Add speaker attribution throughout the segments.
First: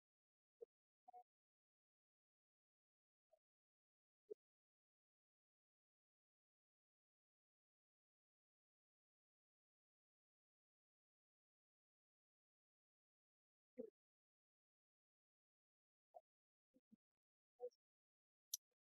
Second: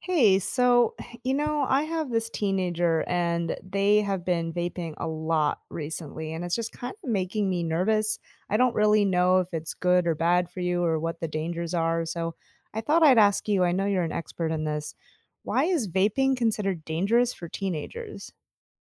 Speaker 1: Hey, so, I have this teenager and they have been vaping a lot recently, and it's just kind of making me nervous. I don't really know if it's good or bad for you or what the dangers are. So I thought I'd ask you, I know you're an expert in this. Why is vaping considered dangerous for teenagers?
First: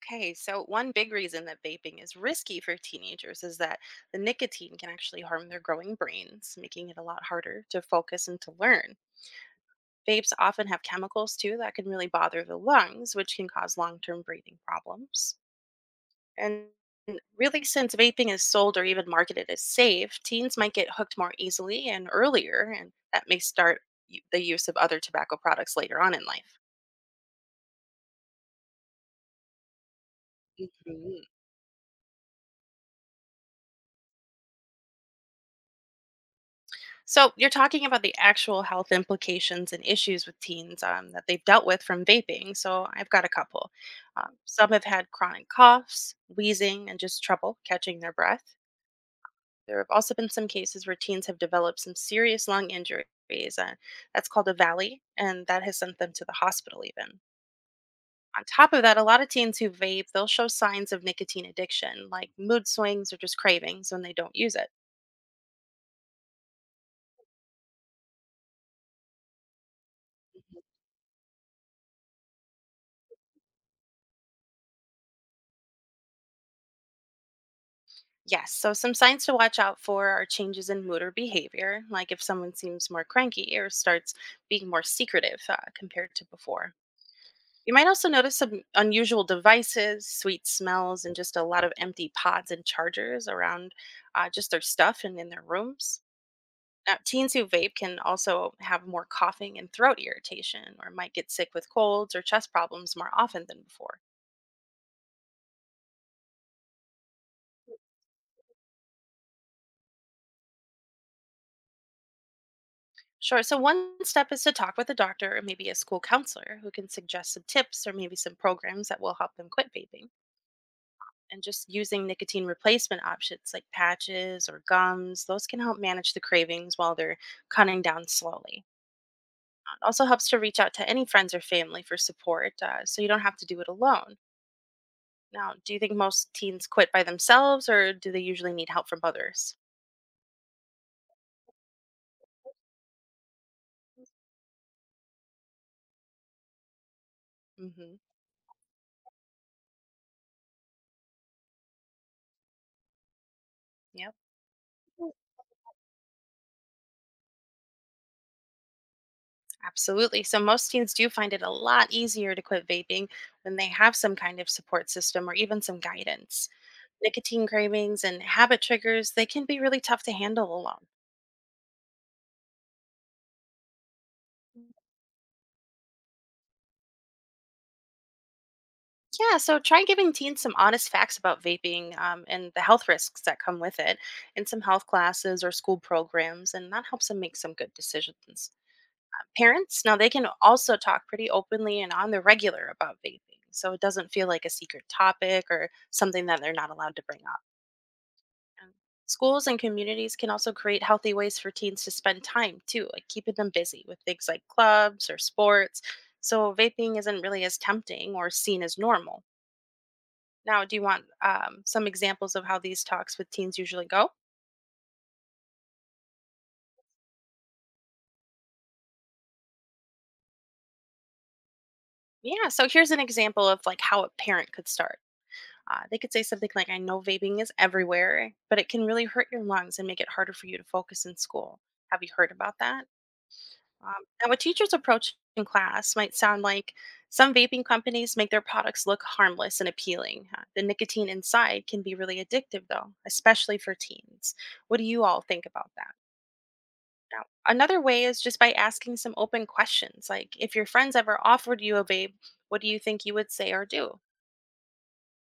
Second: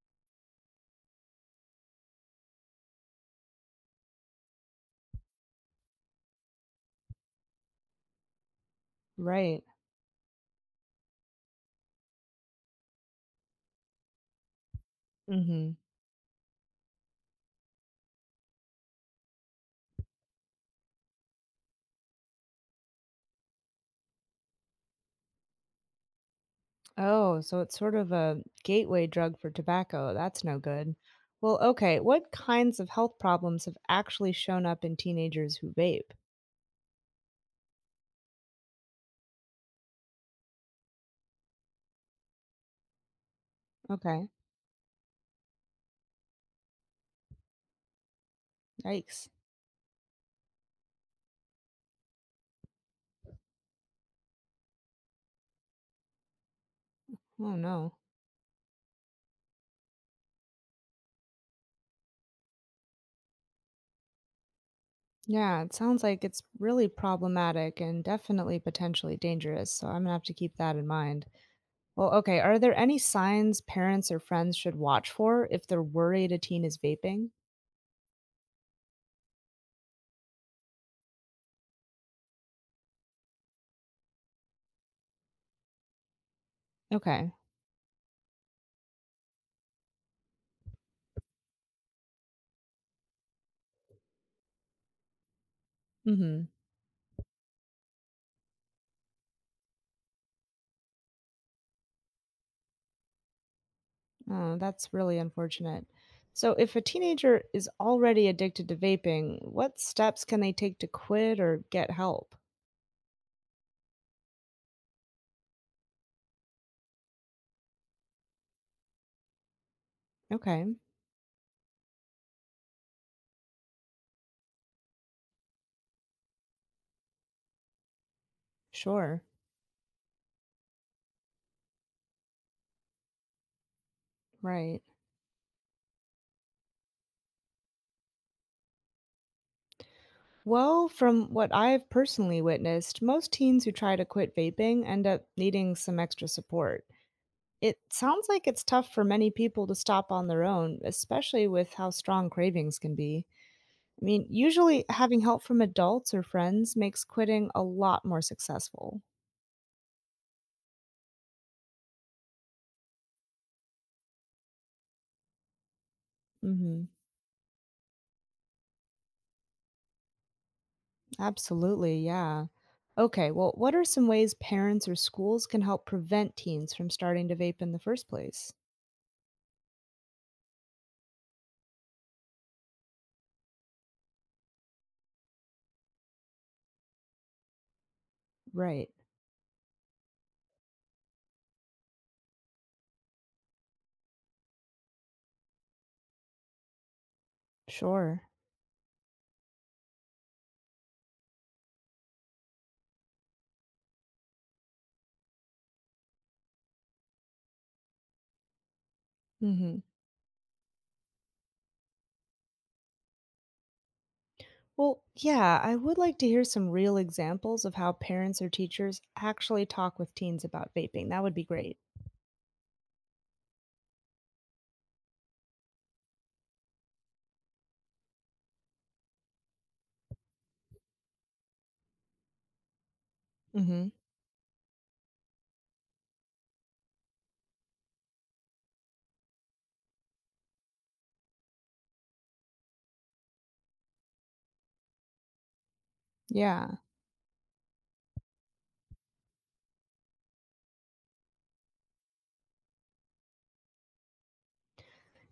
Speaker 2: Okay, so one big reason that vaping is risky for teenagers is that the nicotine can actually harm their growing brains, making it a lot harder to focus and to learn.
Speaker 1: Right.
Speaker 2: Vapes often have chemicals too that can really bother the lungs, which can cause long term breathing problems.
Speaker 1: Mm-hmm.
Speaker 2: And really, since vaping is sold or even marketed as safe, teens might get hooked more easily and earlier, and that may start the use of other tobacco products later on in life.
Speaker 1: Oh, so it's sort of a gateway drug for tobacco. That's no good.
Speaker 2: Mhm.
Speaker 1: Well, okay, what kinds of health problems have actually shown up in teenagers who vape?
Speaker 2: So, you're talking about the actual health implications and issues with teens that they've dealt with from vaping. So, I've got a couple.
Speaker 1: Okay.
Speaker 2: Some have had chronic coughs, wheezing, and just trouble catching their breath.
Speaker 1: Yikes.
Speaker 2: There have also been some cases where teens have developed some serious lung injuries. Uh, that's called a valley, and that has sent them to the hospital even.
Speaker 1: Oh no.
Speaker 2: On top of that, a lot of teens who vape, they'll show signs of nicotine addiction, like mood swings or just cravings when they don't use it.
Speaker 1: Yeah, it sounds like it's really problematic and definitely potentially dangerous. So I'm gonna have to keep that in mind. Well, okay. Are there any signs parents or friends should watch for if they're worried a teen is vaping?
Speaker 2: Yes, so some signs to watch out for are changes in mood or behavior, like if someone seems more cranky or starts being more secretive compared to before.
Speaker 1: Okay.
Speaker 2: You might also notice some unusual devices, sweet smells, and just a lot of empty pods and chargers around just their stuff and in their rooms.
Speaker 1: Mm-hmm.
Speaker 2: Now, teens who vape can also have more coughing and throat irritation, or might get sick with colds or chest problems more often than before.
Speaker 1: Oh, that's really unfortunate. So if a teenager is already addicted to vaping, what steps can they take to quit or get help?
Speaker 2: Sure, so one step is to talk with a doctor or maybe a school counselor who can suggest some tips or maybe some programs that will help them quit vaping.
Speaker 1: Okay.
Speaker 2: And just using nicotine replacement options like patches or gums, those can help manage the cravings while they're cutting down slowly.
Speaker 1: Sure.
Speaker 2: It also helps to reach out to any friends or family for support, so you don't have to do it alone.
Speaker 1: Right.
Speaker 2: Now, do you think most teens quit by themselves or do they usually need help from others?
Speaker 1: Well, from what I've personally witnessed, most teens who try to quit vaping end up needing some extra support. It
Speaker 2: Hmm.
Speaker 1: sounds like it's tough for many people to stop on their own, especially with how strong cravings can be. I
Speaker 2: Yep,
Speaker 1: mean, usually having help from adults or friends makes quitting a lot more successful.
Speaker 2: absolutely. So, most teens do find it a lot easier to quit vaping when they have some kind of support system or even some guidance.
Speaker 1: Mhm.
Speaker 2: Nicotine cravings and habit triggers, they can be really tough to handle alone.
Speaker 1: Absolutely, yeah. Okay, well, what are some ways parents or schools can help prevent teens from starting to vape in the first place?
Speaker 2: Yeah, so try giving teens some honest facts about vaping, and the health risks that come with it in some health classes or school programs, and that helps them make some good decisions.
Speaker 1: Right.
Speaker 2: Parents, now they can also talk pretty openly and on the regular about vaping, so it doesn't feel like a secret topic or something that they're not allowed to bring up.
Speaker 1: Sure.
Speaker 2: And schools and communities can also create healthy ways for teens to spend time too, like keeping them busy with things like clubs or sports, so vaping isn't really as tempting or seen as normal.
Speaker 1: Mhm.
Speaker 2: Now, do you want some examples of how these talks with teens usually go?
Speaker 1: Well, yeah, I would like to hear some real examples of how parents or teachers actually talk with teens about vaping. That would be great.
Speaker 2: Yeah, so here's an example of like how a parent could start. They could say something like, "I know vaping is everywhere, but it can really hurt your lungs and make it harder for you to focus in school. Have you heard about that?"
Speaker 1: Mhm.
Speaker 2: Um, Now, a teacher's approach in class might sound like some vaping companies make their products look harmless and appealing. The nicotine inside can be really addictive, though, especially for teens. What do you all think about that?
Speaker 1: Yeah.
Speaker 2: Now, another way is just by asking some open questions, like if your friends ever offered you a babe, what do you think you would say or do?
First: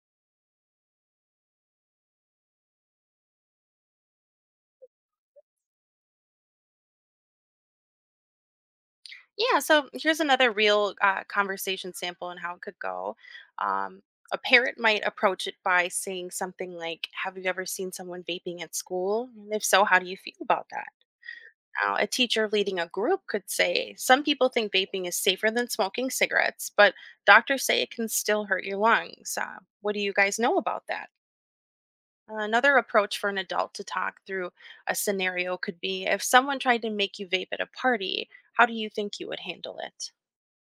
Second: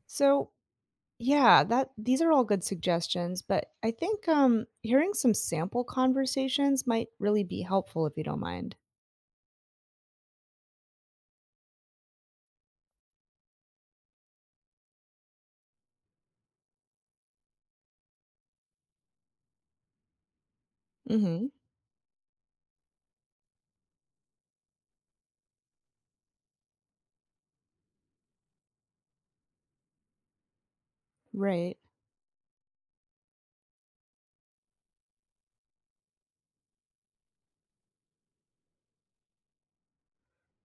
Speaker 1: So, yeah, that these are all good suggestions, but I think hearing some sample conversations might really be helpful if you don't mind.
Speaker 2: Yeah, so here's another real conversation sample and how it could go. Um, a parent might approach it by saying something like, have you ever seen someone vaping at school? And if so, how do you feel about that?
Speaker 1: Mhm.
Speaker 2: Now, a teacher leading a group could say, some people think vaping is safer than smoking cigarettes, but doctors say it can still hurt your lungs. What do you guys know about that?
Speaker 1: Right.
Speaker 2: Another approach for an adult to talk through a scenario could be if someone tried to make you vape at a party, how do you think you would handle it?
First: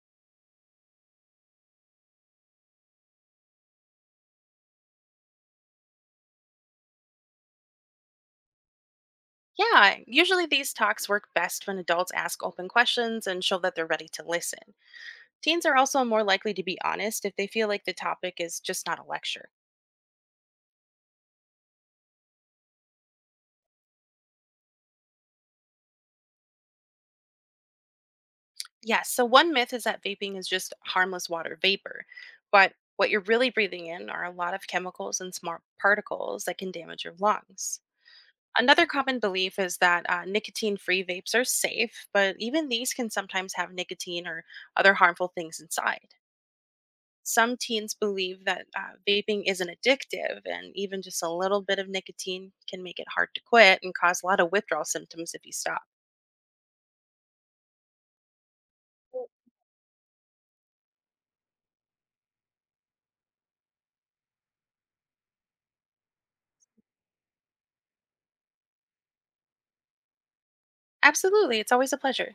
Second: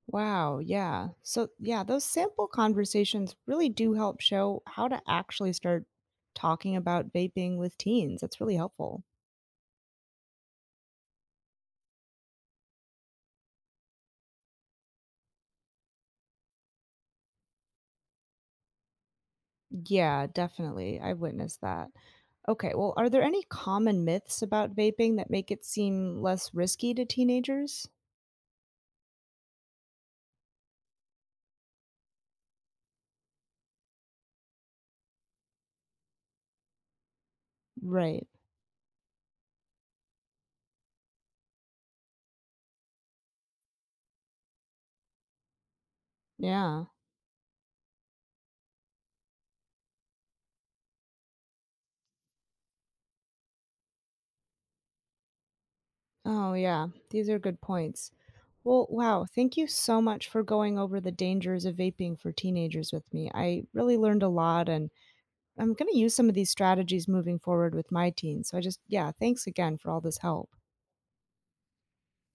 Speaker 1: Wow. Yeah. So, yeah, those sample conversations really do help show how to actually start talking about vaping with teens. That's really helpful.
Speaker 2: Yeah, usually these talks work best when adults ask open questions and show that they're ready to listen. Teens are also more likely to be honest if they feel like the topic is just not a lecture.
Speaker 1: Yeah, definitely. I've witnessed that. Okay. Well, are there any common myths about vaping that make it seem less risky to teenagers?
Speaker 2: Yes, so one myth is that vaping is just harmless water vapor, but what you're really breathing in are a lot of chemicals and smart particles that can damage your lungs.
Speaker 1: Right.
Speaker 2: Another common belief is that nicotine free vapes are safe, but even these can sometimes have nicotine or other harmful things inside.
Speaker 1: Yeah.
Speaker 2: Some teens believe that vaping isn't addictive, and even just a little bit of nicotine can make it hard to quit and cause a lot of withdrawal symptoms if you stop.
Speaker 1: Oh, yeah. These are good points. Well, wow. Thank you so much for going over the dangers of vaping for teenagers with me. I really learned a lot and I'm going to use some of these strategies moving forward with my teens. So I just, yeah, thanks again for all this help.
Speaker 2: Absolutely, it's always a pleasure.